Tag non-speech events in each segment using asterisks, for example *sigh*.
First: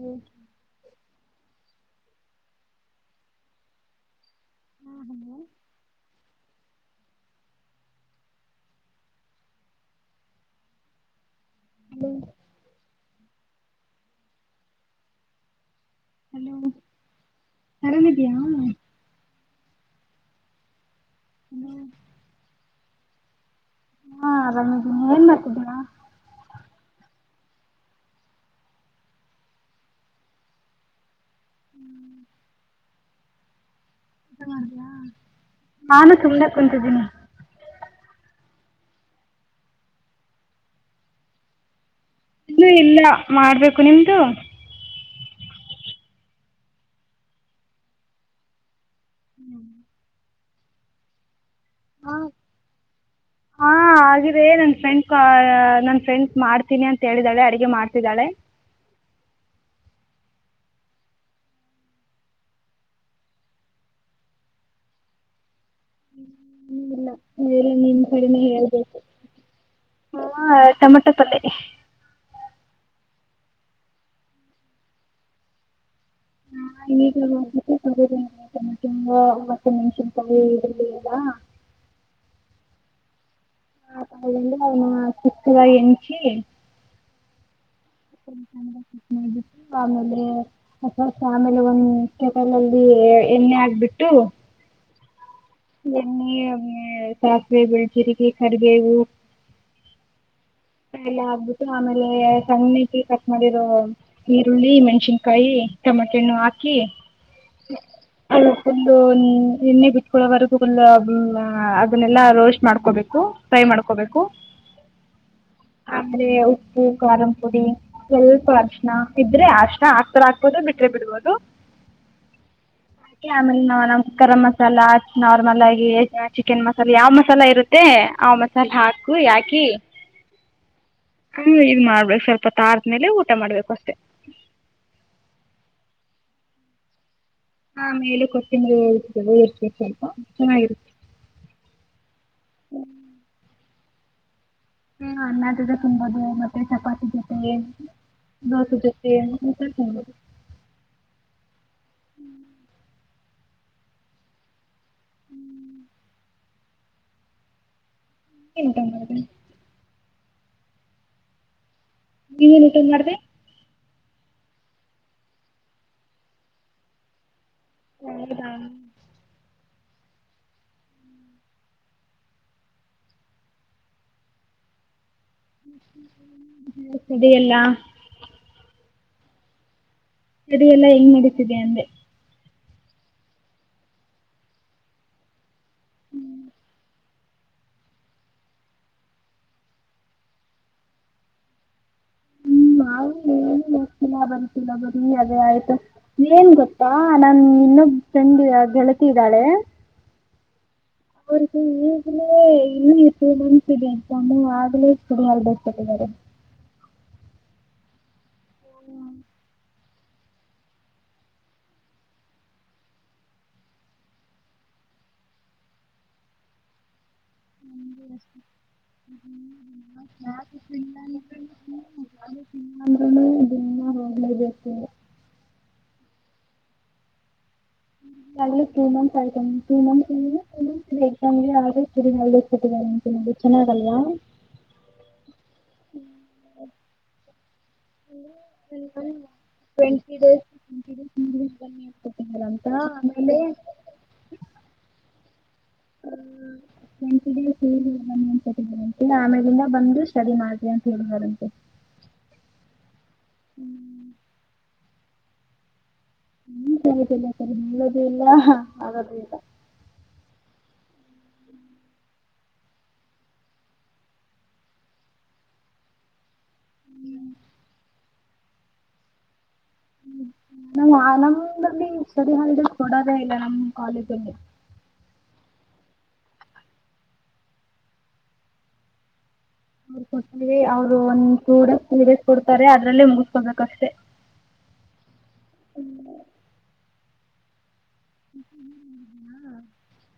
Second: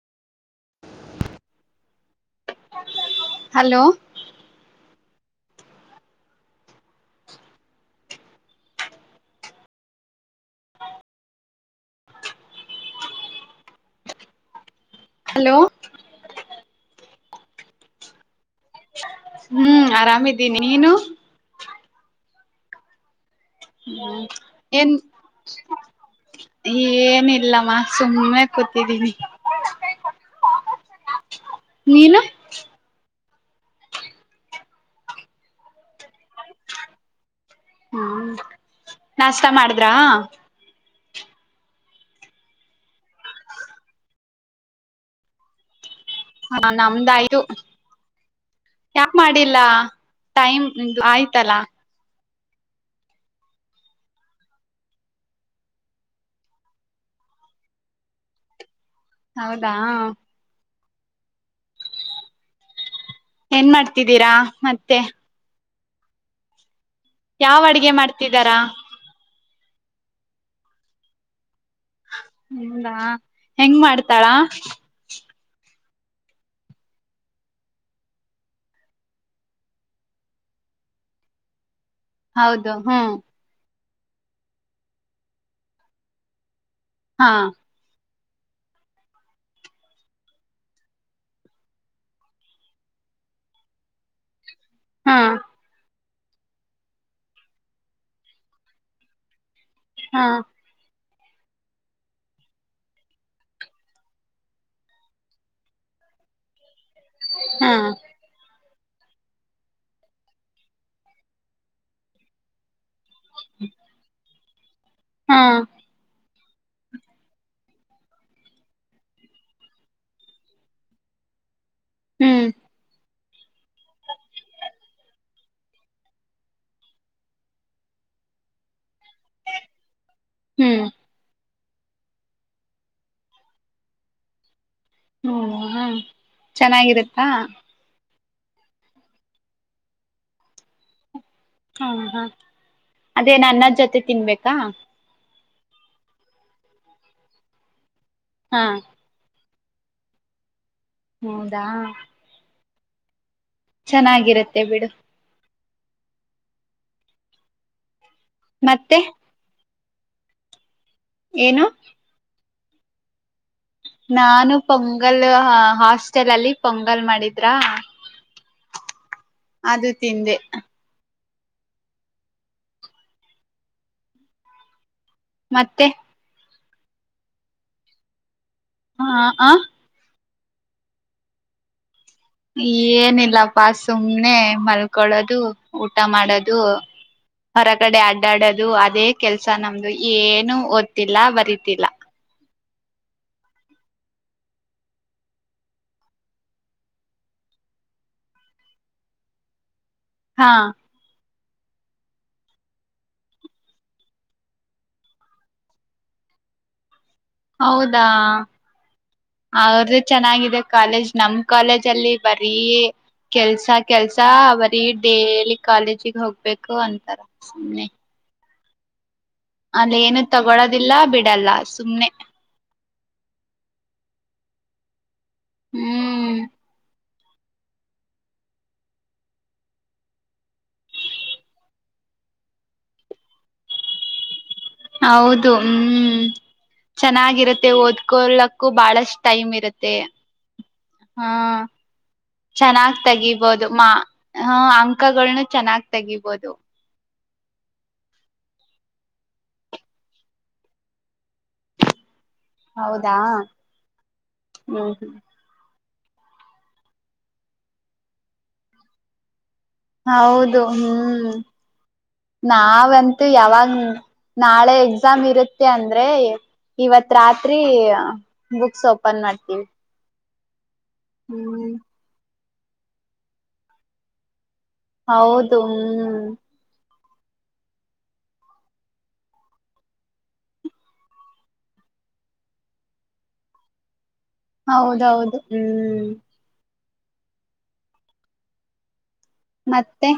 ಹ್ಮ *inaudible* hello hello ಹ್ಮ್ hello hello ಆರಾಮಿದಿಯಾ? ಹ್ಮ್ ಹ್ಮ್ ಆರಾಮಿದ್ದೀನಿ ನೀನು ಹ್ಮ ಹಾ ಏನ್ ಆರಾಮಿದೀನಿ ಮಾಡ್ತಿದ್ದೀರಾ ಏನಿಲ್ ಇಲ್ಲಮ್ಮ ಸುಮ್ಮನೆ ಕೂತಿದ್ದೀನಿ ನೀನು. ಊಟ ಮಾಡಿದ್ಯಾ ನಾನು ಸುಮ್ನೆ ಕುಂತಿದ್ದೀನಿ ಹ್ಮ್ ನಾಷ್ಟ ಮಾಡಿದ್ರಾ ಇನ್ನು ಇಲ್ಲ ಮಾಡ್ಬೇಕು ನಿಮ್ದು? ಹಾ ನಮ್ದಾಯು ಯಾಕ್ ಮಾಡಿಲ್ಲ ಟೈಮ್ ದ್ ಆಯ್ತಲ್ಲ. ಹ ಹಾ ಆಗಿದೆ ನನ್ ಫ್ರೆಂಡ್ ನನ್ ಫ್ರೆಂಡ್ಸ್ ಮಾಡ್ತೀನಿ ಅಂತ ಹೇಳಿದ್ದಾಳೆ ಅಡಿಗೆ ಮಾಡ್ತಿದ್ದಾಳೆ. ಹೌದಾ ಏನ್ ಮಾಡ್ತಿದ್ದೀರಾ ಮತ್ತೆ *inaudible* ಯಾವ್ ಅಡ್ಗೆ ಮಾಡ್ತಿದ್ದಾರ? ಹ ಟಮಟೊ ಪಲ್ಲೆ. ಹ್ಮ್ ದಾ ಹೆಂಗ ಮಾಡ್ತಾಳಾ *unintelligible* ಇರ್ಲಿ ಎಲ್ಲ ಹೌದು ಹ್ಮ್ ಹಾ *unintelligible* ಹಾ ಚ ಮಾಡಬಿಟ್ಟು ಆಮೇಲೆ *unintelligible* ಆಮೇಲೆ ಒಂದ್ ಕೇಟಲಲ್ಲಿ ಎಣ್ಣೆ ಹಾಕ್ಬಿಟ್ಟು ಹಾ ಎಣ್ಣೆ ಸಾಸಿವೆ ಬಿಳ್ ಜೀರಿಗೆ ಕರ್ಬೇವು ಹಾ ಎಲ್ಲ ಹಾಕ್ಬಿಟ್ಟು ಆಮೇಲೆ ಸಣ್ಣುಕೆ ಕಟ್ ಮಾಡಿರೋ ಈರುಳ್ಳಿ ಮೆಣ್ಸಿನ್ಕಾಯಿ ಟೊಮಾಟೆ ಹಣ್ಣು ಹಾಕಿ ಹಾ ಫ ಎಣ್ಣೆ ಬಿತ್ಕೊಳ್ಳವರೆಗು *unintelligible* ಅದನ್ನೆಲ್ಲಾ ರೋಸ್ಟ್ ಮಾಡ್ಕೊಬೇ ಫ್ರೈ ಮಾಡ್ಕೋಬೇಕು ಹಾ ಆಮೇಲೆ ಉಪ್ಪು ಕಾರನ್ ಪುಡಿ ಸ್ವಲ್ಪ ಅರಿಶಿಣ ಇದ್ರೆ ಅರಶಿನ ಹಾಕ್ದ್ರೆ ಹಾಕ್ಬೋದು ಬಿಟ್ರೆ ಬಿಡ್ಬೋದು. ಹ್ಮ್ ಕಿ ಆಮೇಲೆ ನಾವ ನಮ್ ಗರಂ ಮಸಾಲಾ ನಾರ್ಮಲ್ ಆಗಿ ಚಿಕನ್ ಮಸಾಲ ಯಾವ್ ಮಸಾಲ ಇರುತ್ತೆ ಆ ಮಸಾಲ ಹಾಕು ಯಾಕಿ ಹ್ಮ್ ಹ್ಮ ಇದ ಮಾಡ್ಬೇಕ್ ಸ್ವಲ್ಪ ಹೊತ್ತಾದ ಮೇಲೆ ಊಟ ಮಾಡ್ಬೇಕಷ್ಟೆ. ಓ ಹೊ ಚೆನ್ನಾಗಿರತ್ತಾ ಹಾ ಮೇಲೆ ಕೊತ್ತಿ *unintelligible* ಉದುರಿಸ್ಬೇಕ್ ಸ್ವಲ್ಪ ಚೆನ್ನಾಗಿರುತ್ ಹಾ ಹಾ ಅದೇನ್ ಅನ್ನದ್ ಜೊತೆ ತಿನ್ಬೇಕ್ ಹ್ಮ ಅನ್ನದ್ ಝ ತುಂಬದು ಮತ್ತೆ ಚಪಾತಿ ಜೊತೆ. ಹಾ ನೊಸು ಜೊತೆ. ಊಟ ತಿನ್ದು. ನೊವ್ದಾ. ಚೆನ್ನಾಗಿರುತ್ತೆ ಬಿಡು. ಎಂತ ಮತ್ತೆ ಮಾಡೊದು. ಏನು. ನೀನೆನ್ ಊಟ ಮಾಡ್ದೆ. ನಾನು ಪೊಂಗಲ್ ಹಾಸ್ಟೆಲ್ ಅಲ್ಲಿ ಪೊಂಗಲ್ ಮಾಡಿದ್ರ. ಹೌದಾ. ಅದು ತಿಂದೆ. ಮತ್ತೆ *unintelligible* ಹ ತಡೆಯಲ್ಲ. ಹಾ ಅ. ಸ್ಟಡಿ ಎಲ್ಲಾ ಹೆಂಗ್ ನಡಿತಿದೆ ಅಂದೆ. ಏನಿಲ್ಲಪ್ಪಾ ಸುಮ್ನೆ ಮಲ್ಕಳದು. ಊಟ ಮಾಡದು. ಹೊರಗಡೆ ಅಡ್ಡಾಡೋದು ಅದೇ ಕೆಲ್ಸ ನಮ್ದು ಏನು ಓದ್ತಿಲ್ಲ ಬರಿತಿಲ್ಲ. ಹ್ಮ ಅವ್ನ್ ಏನ್ ಓದ್ತಿಲ್ಲ ಬರ್ತೀಲ್ಲ ಬರೀ ಅದೇ ಆಯ್ತು ಏನ್ ಗೊತ್ತಾ ನನ್ ಇನ್ನೊಬ್ ಫ್ರೆಂಡ್ ಗೆಳತಿದ್ದಾಳೆ. ಹಾ. ಅವ್ರಿಗೆ ಈಗ್ಲೇ ಇಲ್ಲಿ ಟೂ ಮಂತ್ಸ್ ಇದೆ ಎಕ್ಸಾಮ್ಸ್ ಆಗ್ಲೇ ಸ್ಟಡಿ ಹೊಲಿಡೇಸ್ ಕೊಟ್ಟಿದರೆ. ಹೌದಾ. ಅವ್ರಿದ್ ಚೆನ್ನಾಗಿದೆ ಕಾಲೇಜ್ ನಮ್ ಕಾಲೇಜ್ ಅಲ್ಲಿ ಬರೀ ಕೆಲ್ಸ ಕೆಲ್ಸ ಬರೀ ಡೇಲಿ ಕಾಲೇಜಿಗ್ ಹೋಗ್ಬೇಕು ಅಂತರ. ಸುಮ್ನೆ. ಅಲ್ ಏನು ತಗೊಳೋದಿಲ್ಲ ಬಿಡಲ್ಲ ಸುಮ್ನೆ. ನಮ್ಮೂಗುನು ದಿನ್ನ ಹೋಗ್ಲೇಬೇಕು. ಹ್ಮ್. ಗ್ಲು ಟೂ ಮಂತ್ಸ್ ಆಯ್ತ two months two months exam ಆದ್ರೂ ಚುರಿ ಕೊಟ್ಟಿದ್ದಾರೆ ಅಂತದು ಚೆನ್ನಾಗಿ ಅಲ್ವಾ. ಹೌದು ಮತ್ತೆ ಓದ್ಕೋಲಕ್ಕೂ ಬಹಳಷ್ಟ ಟೈಮ್ ಇರುತ್ತೆ ಟ್ವೆಂಟಿ ಡೇಸ್ ಟ್ವೆಂಟಿ ಹ್ಮ ಡೇಸ್ ಬನ್ನಿ ಅಂತ ಕೊಟ್ಟಿದ್ದಾರೆ ಅಂತ. ಚನ್ನಾಗ್ ಆಮೇಲೆ ತೆಗಿಬೋದು ಮಾ ಅಂಕಗಳನ್ನ. ಚೆನ್ನಾಗ್ ತೆಗಿಬೋದು. *unintelligible* ಕೇಳಿ ಬನ್ನಿ ಅಂತ ಆಮೇಲಿಂದ ಬಂದು ಸ್ಟಡಿ ಮಾಡ್ರಿ ಅಂತ ಹೇಳಿದರೆ. ಹೌದಾ ಹ್ಮ್. ಹ್ಮ್. ಹ್ಮ ಸರಿತಿಲ್ಲ ಸರಿ ಹೇಳದು ಇಲ್ಲ ಆಗದು ಇಲ್ಲ. ಹೌದು ಹ್ಮ್ ನಾವಂತೂ ಯಾವಾಗ್ ನಾಳೆ ಎಕ್ಸಾಮ್ ಇರುತ್ತೆ ಅಂದ್ರೆ ಇವತ್ ರಾತ್ರಿ ಬುಕ್ಸ್ ಓಪನ್ ಮಾಡ್ತೀವಿ. ನಾವ ಹ್ಮ್ ನಮ್ದ್ರಲ್ಲಿ ಸ್ಟಡಿ ಹಾಲಿಡೇಸ್. ಕೊಡದೆ ಇಲ್ಲ ನಮ್ಮ್ ಕಾಲೇಜಲ್ಲಿ. ಹೌದು ಹ್ಮ್. ಅವ್ರ್ ಕೊಟ್ರೆ ಅವ್ರು ಒಂದ್ ಟುಡೇಸ್ ತ್ರಿಡೇಸ್ ಕೊಡ್ತಾರೆ ಅದ್ರಲ್ಲೇ ಮುಗುಸ್ಕೊಬೇಕಷ್ಟೆ. ಹೌದೌದು ಹ್ಮ್. ಹ್ಮ್ಮ್ಮ್ಮ ಯ. ಮತ್ತೆ.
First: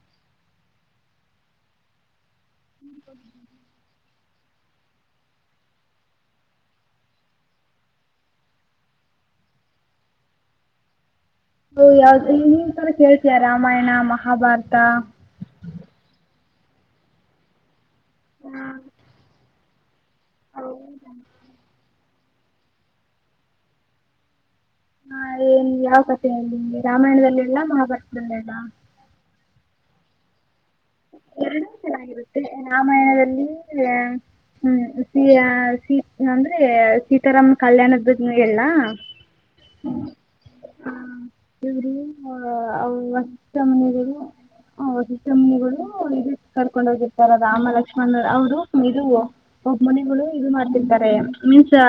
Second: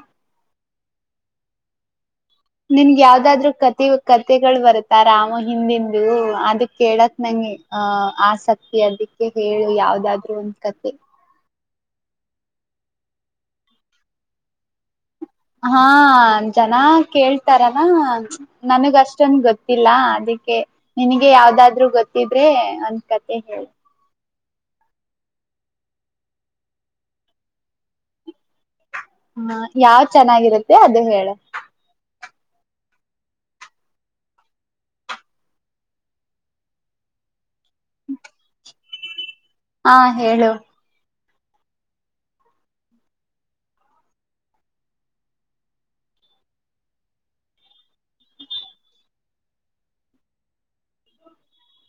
ನಿನ್ಗ ಯಾವ್ದಾದ್ರು ಕತಿ ಕತೆಗಳ್ ಬರುತ್ತ ರಾಮ ಹಿಂದಿಂದು ಅದ್ ಕೆಳಕ್ ನಂಗೆ ಆಹ ಆಸಕ್ತಿ ಅದಿಕ್ಕೆ ಹೇಳು ಯಾವ್ದಾದ್ರು ಒಂದ್ ಕತೆ. ಉ ಯಾವ್ದ ಇನ್ನಿನ್ಸಲ ಕೇಳ್ತೀಯಾ ರಾಮಾಯಣ ಮಹಾಭಾರತ. ಹಾ ಜನ ಕೇಳ್ತಾರ ಹ ನನ್ಗ ಅಷ್ಟೊಂದ್ ಗೊತ್ ಇಲ್ಲಾ ಅದ್ ಅದಿಕ್ಕೆ ನಿನ್ಗೆ ಯಾವ್ದಾದ್ರೂ ಗೊತ್ ತಿದ್ರೆ ಒಂದ್ ಕತೆ ಹೇಳ್. ಹಾ ಏನ್ ಯಾವ್ ಕಥೆ ಹೇಳಿ ನಿಮ್ಗೆ ರಾಮಾಯಣದಲ್ಲಿ ಹೇಳ ಮಹಾಭಾರತದಲ್ ಹೇಳ. ಹ ಯಾವ್ ಚೆನ್ನಾಗಿರುತ್ತೆ. ದೆ ಅದೇ ಹೇಳ. ಮ ರಾಮಾಯಣದಲ್ಲಿ ಹ್ಮ್ ಸಿ ಅಂದ್ರೆ ಸೀತಾರಾಮ್ ಕಲ್ಯಾಣದ್ ಬಿಟ್ನು ಹೇಳ. ಹಾ ಹೇಳು. ಇವ್ರು ವಶಿಷ್ಟ ಮುನಿಗಳು ವಶಿಷ್ಟ ಮುನಿಗಳು. ದು ಇದುಕ್ ಕರ್ಕೊಂಡ್ ಹೋಗಿರ್ತಾರೆ ರಾಮ ಲಕ್ಷ್ಮಣ ಅವ್ರು ಇದು ಒಬ್ ಮುನಿಗಳು ಇದು ಮಾಡ್ತಿರ್ತಾರೆ ಮೀನ್ಸ್ ಅ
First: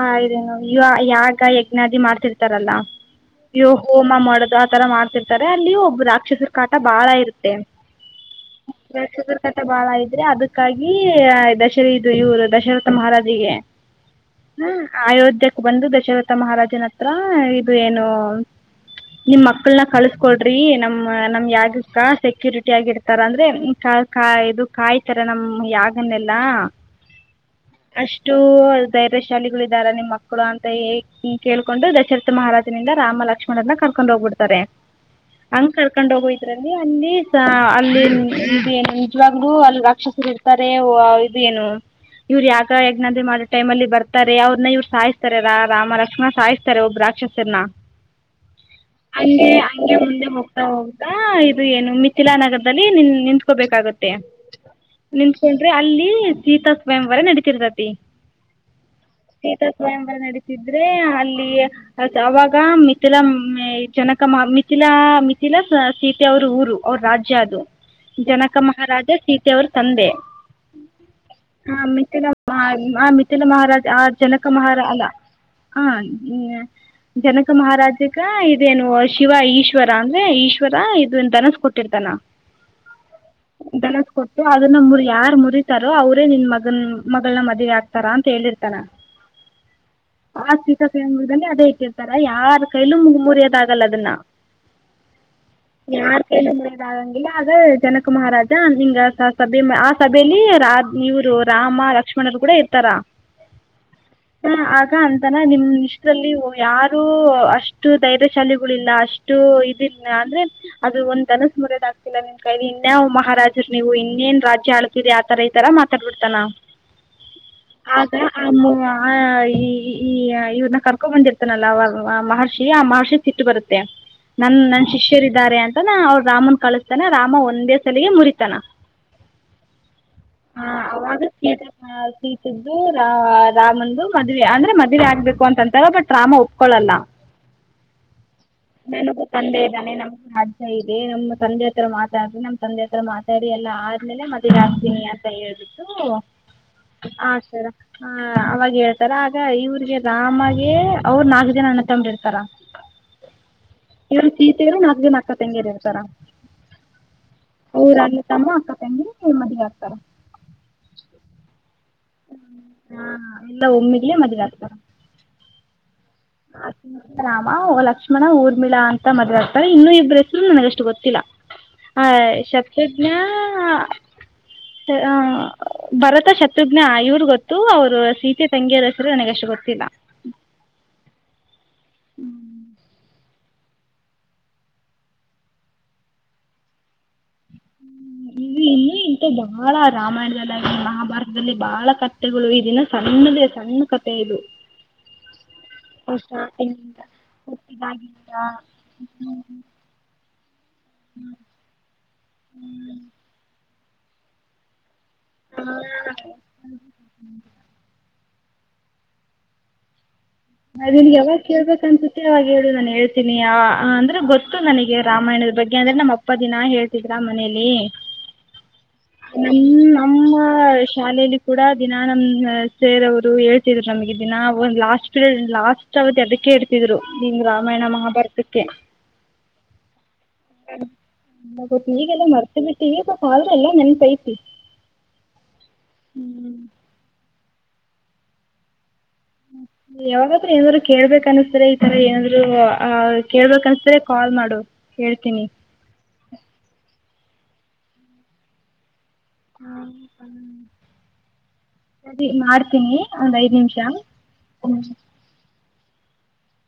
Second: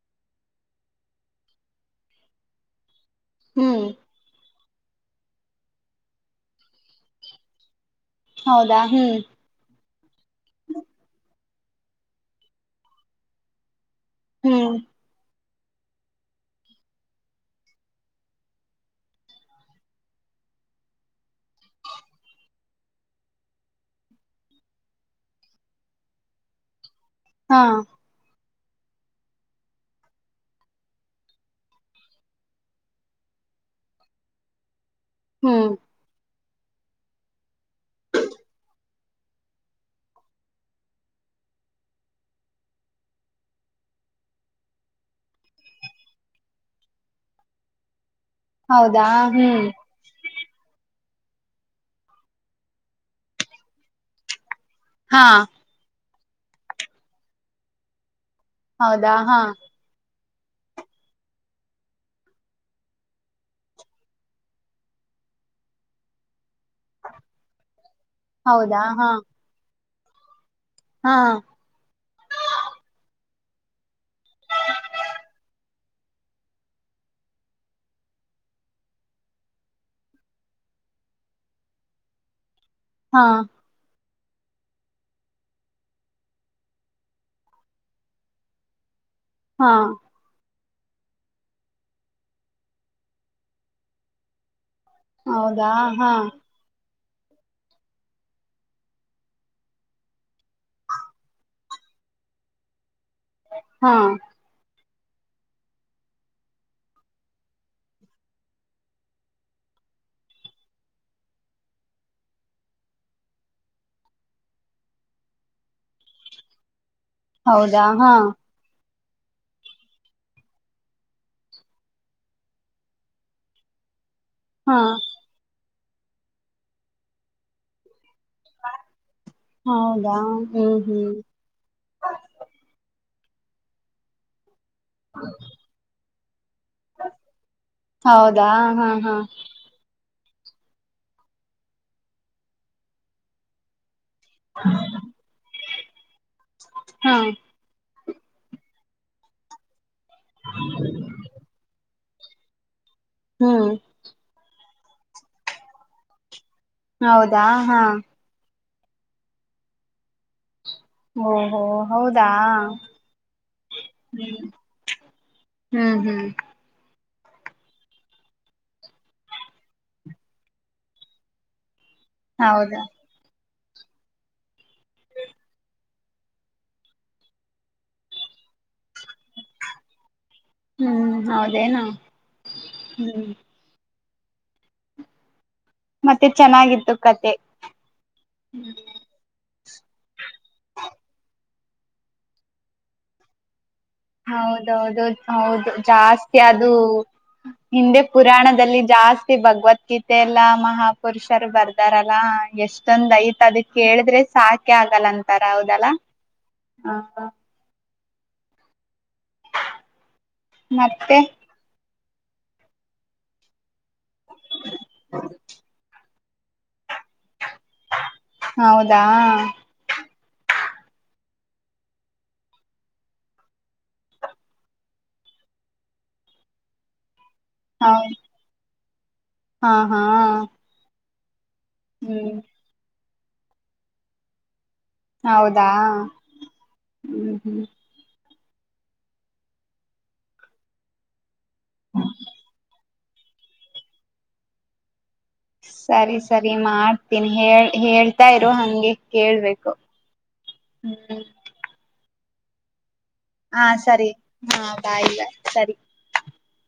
ಅ ಇದೇನು ಯ ಯಾಗ ಯಜ್ಞಾದಿ ಮಾಡ್ತಿರ್ತಾರಲ್ಲ. ಯೊ ಹ್ಮ್ ಹೋಮ ಮಾಡದು ಅದ್ ತರ ಮಾಡ್ತಿರ್ತಾರೆ ಅಲ್ಲಿ ಒಬ್ ರಾಕ್ಷಸ್ರ ಕಾಟ ಬಾಳ ಇರುತ್ತೆ. ಹೌದಾ ಹ್ಮ್ ರಾಕ್ಷಸ್ರ್ ಕಾಟ ಬಾಳ ಇದ್ರೆ ಅದಕ್ಕಾಗಿ ಇದ್ ಅಷ್ ಶರಿ ಇದು ಇವ್ರು ದಶರಥ ಮಹಾರಾಜ್ರಿಗೆ. ಹ್ಮ ಹ್ಮ್ ಅಯೋಧ್ಯ. ಬಂದು ದಶರಥ ಮಹಾರಾಜನ್ ಹತ್ರ ಇದು ಏನು ನಿಮ್ ಮಕ್ಳನ ಕಳ್ಸ್ಕೊಡ್ರಿ ನಮ್ ನಮ್ ಯಾಗಕ್ಕ ಸೆಕ್ಯೂರ್ ಟಿ ಯಾಗಿಡ್ತಾರ ಅಂದ್ರೆ ಕಾಳ ಕಾಳ ಕ ಇದು ಕಾಯ್ ಕಾಯ್ ತರ ನಮ್ ಯಾಗನ್ನೆಲ್ಲಾ. ಹಾ ಅಷ್ಟು ಧೈರ್ಯ ಶಾಲಿಗಳು ಇದ್ದಾರ ನಿಮ್ಮ ಮಕ್ಳು ಅಂತ ಹೇಳ್ ಕೇಳ್ಕೊಂಡು ದಶರಥ ಮಹಾರಾಜನಿಂದ ರಾಮ ಲಕ್ಷ್ಮಣನ್ನ ಕಳ್ಕೊಂಡ್ ಹೋಗ್ಬಿಡ್ತಾರೆ. ಹ್ಮ್ ಹಂಗ ಕರ್ಕೊಂಡ ಹೋಗ ಅದರಲಿ ಅಲ್ಲಿ ಅಲ್ಲಿ ಇದ ಏನು ನಿಜವಾಗ್ಲೂ ಅಲ್ಲಿ ರಾಕ್ಷಸರು ಇರ್ತಾರೆ ಒ ಇದ ಏನು ಇವ್ರು ಯಾಕ ಯಜ್ಞಾದ ಮಾಡೋ ಟೈಮ್ ಅಲ್ಲಿ ಬರ್ತಾರೆ ಅವ್ರನ್ನ ಇವ್ರು ಸಾಯ್ತಾರೆ ರಾ ರಾಮ ಲಕ್ಷ್ಮಣ ಸಾಯಿಸ್ತಾರೆ ಒಬ್ಬ ರಾಕ್ಷಸರನ ಹೌದಾ ಹಂಗೆ ಹ್ಮ್ ಹಂಗೆ ಮುಂದೆ ಹೋಗ ಹೌದಾ ಇದು ಏನು ಮೀ ಮಿಥಿಲಾನಗರದಲ್ಲಿ ನಿನ್ ನಿತ್ಕೋಬೇಕಾಗತ್ತೆ. ಹಾ ನಿಂತ್ಕೊಂಡ್ರೆ ಅಲ್ಲಿ, ಸೀತಾ ಸ್ವಯಂವರ ನಡೀತೀರ್ತೈತಿ ಹೌದಾ ಹಾ ಸೀತಾ ಸ್ವಯಂವರ ನಡತ ಇದ್ರೆ ಅಲ್ಲಿ ಅವಾಗ ಮಿಥಿಲಾ ಜನಕ ಮಾ ಮಿಥಿಲಾ ಮಿಥಿಲಾ ಸೀತೆ ಅವರ ಊರು ಅವ್ರ ರಾಜ್ಯ ಅದು ಜನಕ ಹೌದಾ ಮಹಾರಾಜ ಹಾ ಸೀತೆ ಅವ್ರ ಕಿಷ್ಕಂದೆ ಹಾ ಹಾ ಮಿಥಾಲ ಹ *unintelligible* ಮಿಥಿಲ ಮಿಥಿಲ ಮಹಾರಾಜ ಆ ಜನಕ ಮಹಾರ ಅಲ್ಲ ಹ ಜನಕ ಮಹಾರಾಜಗ ಇದೇನು ಶಿವ ಈಶ್ವರ ಅಂದ್ರೆ ಈಶ್ವರ ಇದ ದನಸ ಕೊಟ್ಟ ಕೊಟ್ಟಿರ್ತಾನ. ಹಾ ಧನಸ್ಸ ಕೊಟ್ಟು ಅದನ್ನ ಮುರಿ ಯಾರ ಮುರಿತಾರೋ ಅವ್ರೇ ನಿನ್ ಮಗನ್ ಮಗಳನ ಮದ್ವೆ ಆಗ್ತಾರ ಅಂತ ಹೇಳಿರ್ತಾನ ಹಾ ಆ *unintelligible* ದಲ್ಲಿ ಅದೇ ಇಕಿರ್ತಾರ ಯಾರ ಕೈಲೂ ಮು ಮುರಿಯೋಕಾಗಲ್ಲ ಅದನ್ನ ಹೌದಾ ಹಾ ಮುರಿಯೋಕಾಗಂಗಿಲ್ಲ ಅದ ಜನಕ ಮಹಾರಾಜ ಹಿಂಗ ಸಭೆ ಆ ಸಭೆಯಲ್ಲಿ ಇವರು ರಾಮ ಲಕ್ಷ್ಮಣರು ಕೂಡ ಇರ್ತಾರ ಹಾ ಅಂತನ ನಿಮ್ ಇಷ್ಟರಲ್ಲಿ ಯಾರು ಅಷ್ಟು ಧೈರ್ಯ ಶಾಲಿಗಳಿಲ್ಲ ಅಷ್ಟು ಇದಿಲ್ಲ ಅಂದ್ರೆ ಅದು ಒಂದ ಧನಸ್ಸು ಮುರಯಕಾಗ್ತಿಲ್ಲಾ ನಿನ್ ಕೈಲಿ ಇನ್ಯ್ ಮಹಾರಾಜರು ನೀವು ಇನ್ನೇನ್ ರಾಜ್ಯ ಆಳ್ತರಿ ಆತರ ಈತರ ಮಾತಾಡ್ಬಿಡ್ತಾನ ಅವ ಹೌದಾ ಆಗ ಹಾ ಆ *unintelligible* ಆ ಈ ಈ ಇವ್ರನ್ನ ಕರ್ಕೊ ಬಂದಿರ್ತಾನಲ್ಲ ಅವ ಮಹರ್ಷಿ ಆ ಮಹರ್ಷಿ ಸಿಟ್ಟ ಬರುತ್ತೆ ನನ್ ಹಾ ನನ್ನಾ ಶಿಷ್ಯರ ಇದಾರೆ ಅನ್ನತನ ಅವ ರಾಮನ ಕಳಸ್ತಾನ ರಾಮ ಒಂದೇ ಸಲಿಗೆ ಮುರಿತ ಹೌದಾ ಮುರಿತನ ಹ್ಮ್ ಹ್ಮ್ ಅವಾಗ ಸೀತೆದ್ದು *unintelligible* ಹ ರಾಮಂದು ಮದುವೆ ಅಂದ್ರ ಮದುವೆ ಆಗ್ಬೇಕು ಅಂತ ಅನ್ನತಾರ ಬಟ್ ರಾಮ ಓಪ ಒಪ್ಕೋಳಲ್ಲ ಹೌದಾ ಹಾ ಹಾ ನನಗೂ ತಂದೆ ಇದ್ದಾನೆ ನಮ್ಮ ಅಜಯ್. ಏ ನಮ್ಮ್ ತಂದೆ ಹತ್ರ ಮಾತಾಡ್ರಿ ನಮ್ ತಂದೆ ಹತ್ರ ಮಾತಾಡಿ ಎಲ್ಲ ಅದ್ ಆಮೇಲೆ ಮದ್ವೆ ಹಾಗ್ತೀನಿ ಅಂತ ಹೇಳ್ಬಿಟ್ಟು ಹಾ ಆ ಸರ. ಹ ಅವಾಗ ಹೇಳ್ತಾರ ಆಗ ಇವ್ರಿಗೆ. ರಾಮಾಗೆ ಅವ್ರು ನಾಲ್ಕು ಜನ ಅಣ್ಣ ತಮ್ಮದಿರ್ ಸರ ಹ್ಮ್ *unintelligible* ನಾಕ್ ಜನ ಅಕ್ಕ ತಂಗ್ಯರು. ಚರ ಹೌದಾ ಹಾ *unintelligible* ಮದುವೆ ಆಗ್ತಾರ ಓಹೋ ಹೌದಾ ಹಾ ಎಲ್ಲ ಒಮ್ಮಿಗ್ಲೆ ಹ್ಮ್ ಮದ್ವೆ ಆಗ್ತಾರ ಹ್ಮ್ ಹ್ಮ್ ರಾಮ ಓ ಲಕ್ಷ್ಮಣ ಊರ್ಮಿಳಾ ಅಂತ ಮದ್ವೇಯಾಗ್ತಾರೆ ಇನ್ನುೂ ಇಬ್ರ್ ಹೆಸರು ನನ್ಗಷ್ಟು ಗೊತ್ತಿಲ್ಲ. ಹಾ ಹೌದಾ ಶತೃಜ್ಞ ಆ ಹ ಭರತ ಶತ್ರು ನ ಇವರು ಗೊತ್ತು ಅವ್ರು ಸೀತೆ ತಂಗಿಯರ್ ಹೆಸ್ರು ನನಗಷ್ಟು ಗೊತ್ತಿಲ್ಲ. ಹ್ಮ್ ಹೌದೇನು ಹ್ಮ್ ಮತ್ತೆ ಚೆನ್ನಾಗಿತ್ತು ಕತೆ ಇದು ಇನ್ನು ಇಂತ ಬಾಳ ರಾಮಾಯಣದಲ್ಲಾಗಿ ಮಹಾಭಾರ ಲ್ಲಿ ಬಾಳ ಕಟ್ಟೆಗಳು ಇದಿನ ಸಣ್ಣದೇ ಸಣ್ ಹೌದೌದು ಹೌದು ಜಾಸ್ತಿ ಅದು ಸ್ಟಾರ್ಟಿಂಗಿಂದ ಹಿಂದೆ ಪುರಾಣದಲ್ಲಿ ಜಾಸ್ತಿ ಭಗವದ್ಗೀತೆ ಎಲ್ಲ ಮಹಾಪುರುಷರು ಬರ್ದಾರಲ್ಲಾ ಎಷ್ಟೊಂದ್ ಐತ ಅದಿ ಕೇಳಿದ್ರೆ ಸಾಕೆ ಆಗಲ್ಲನ್ ಹ್ಮ *unintelligible* ನಾ ನಿನ್ಗೆ ಮತ್ತೆ ಯಾವಾಗ ಕೇಳ್ಬೇಕನ್ಸು ತ್ತೆ ಅವಾಗ್ ಹೇಳು ನಾನು ಹೇಳ್ತೀನಿ ಯಾವ ಆ ಅಂದ್ರೆ ಗೊತ್ತು ನನಗೆ ರಾಮಾಯಣದ ಬಗ್ಗೆ ಅಂದ್ರೆ ನಮ್ಮ ಇಪ್ಪ ದಿನಾ ಹೇಳ್ತಿದ್ರ ಮ ಮನೆಲಿ ಹೌದಾ ನಮ್ ನಮ್ಮ ಶಾಲೆಯಲ್ಲಿ ಕೂಡ ದಿನ ನಮ್ ಸೇರವ್ರು ಹೇಳ್ತಿದ್ರು ನಮಗೆ ದಿನ ಒಂದ್ ಲಾಸ್ ಲಾಸ್ಟ್ ಅವತ್ ಅದಕ್ಕೆ ಇಡ್ತಿದ್ರು. ಹಿಂಗ್ ರಾಮಾಯಣ ಹೌದ್ ಮಹಾಭಾರತಕ್ಕೆ ಹಾ ಹಾ *unintelligible* ಎ ಬಟ್ ಈಗೆಲ್ಲ ಹ್ಮ್ ಮರ್ತಿಬಿಟ್ಟಿವಿ ಬ ಆದ್ರೂ ಎಲ್ಲ ನೆನಪ್ ಅಯ್ತಿ. ಹೌದಾ ಹ್ಮ. ಹ್ಮ್. ಯಾವಾಗಾದ್ರು ಏನಾದ್ರು ಕೇಳ್ಬೇಕ್ ಅನ್ನುಸ್ ಸರೆ ಇತರ ಏನಾದ್ರು. ಆ ಕೇಳ್ಬೇಕ್ ಅನ್ಸಿದ್ರೆ ಕಾಲ್ ಮಾಡು. ಹೇಳ್ತೀನಿ ಸರಿ ಸರಿ ಮಾಡ್ ತಿನಿ ಹೇಳ್ ಹೇಳ್ತಾ ಇರು ಹಂಗೆ. ಕೇಳ್ಬೇಕು ಹ್ಮ್. ಸರಿ ಮಾಡ್ತೀನಿ. ಒಂದು ಐದು ಹಾ ನಿಮಿಷ ಸರಿ ಹಾ ಬಾಯ್ ಬಾಯ್ ಸರಿ. *unintelligible*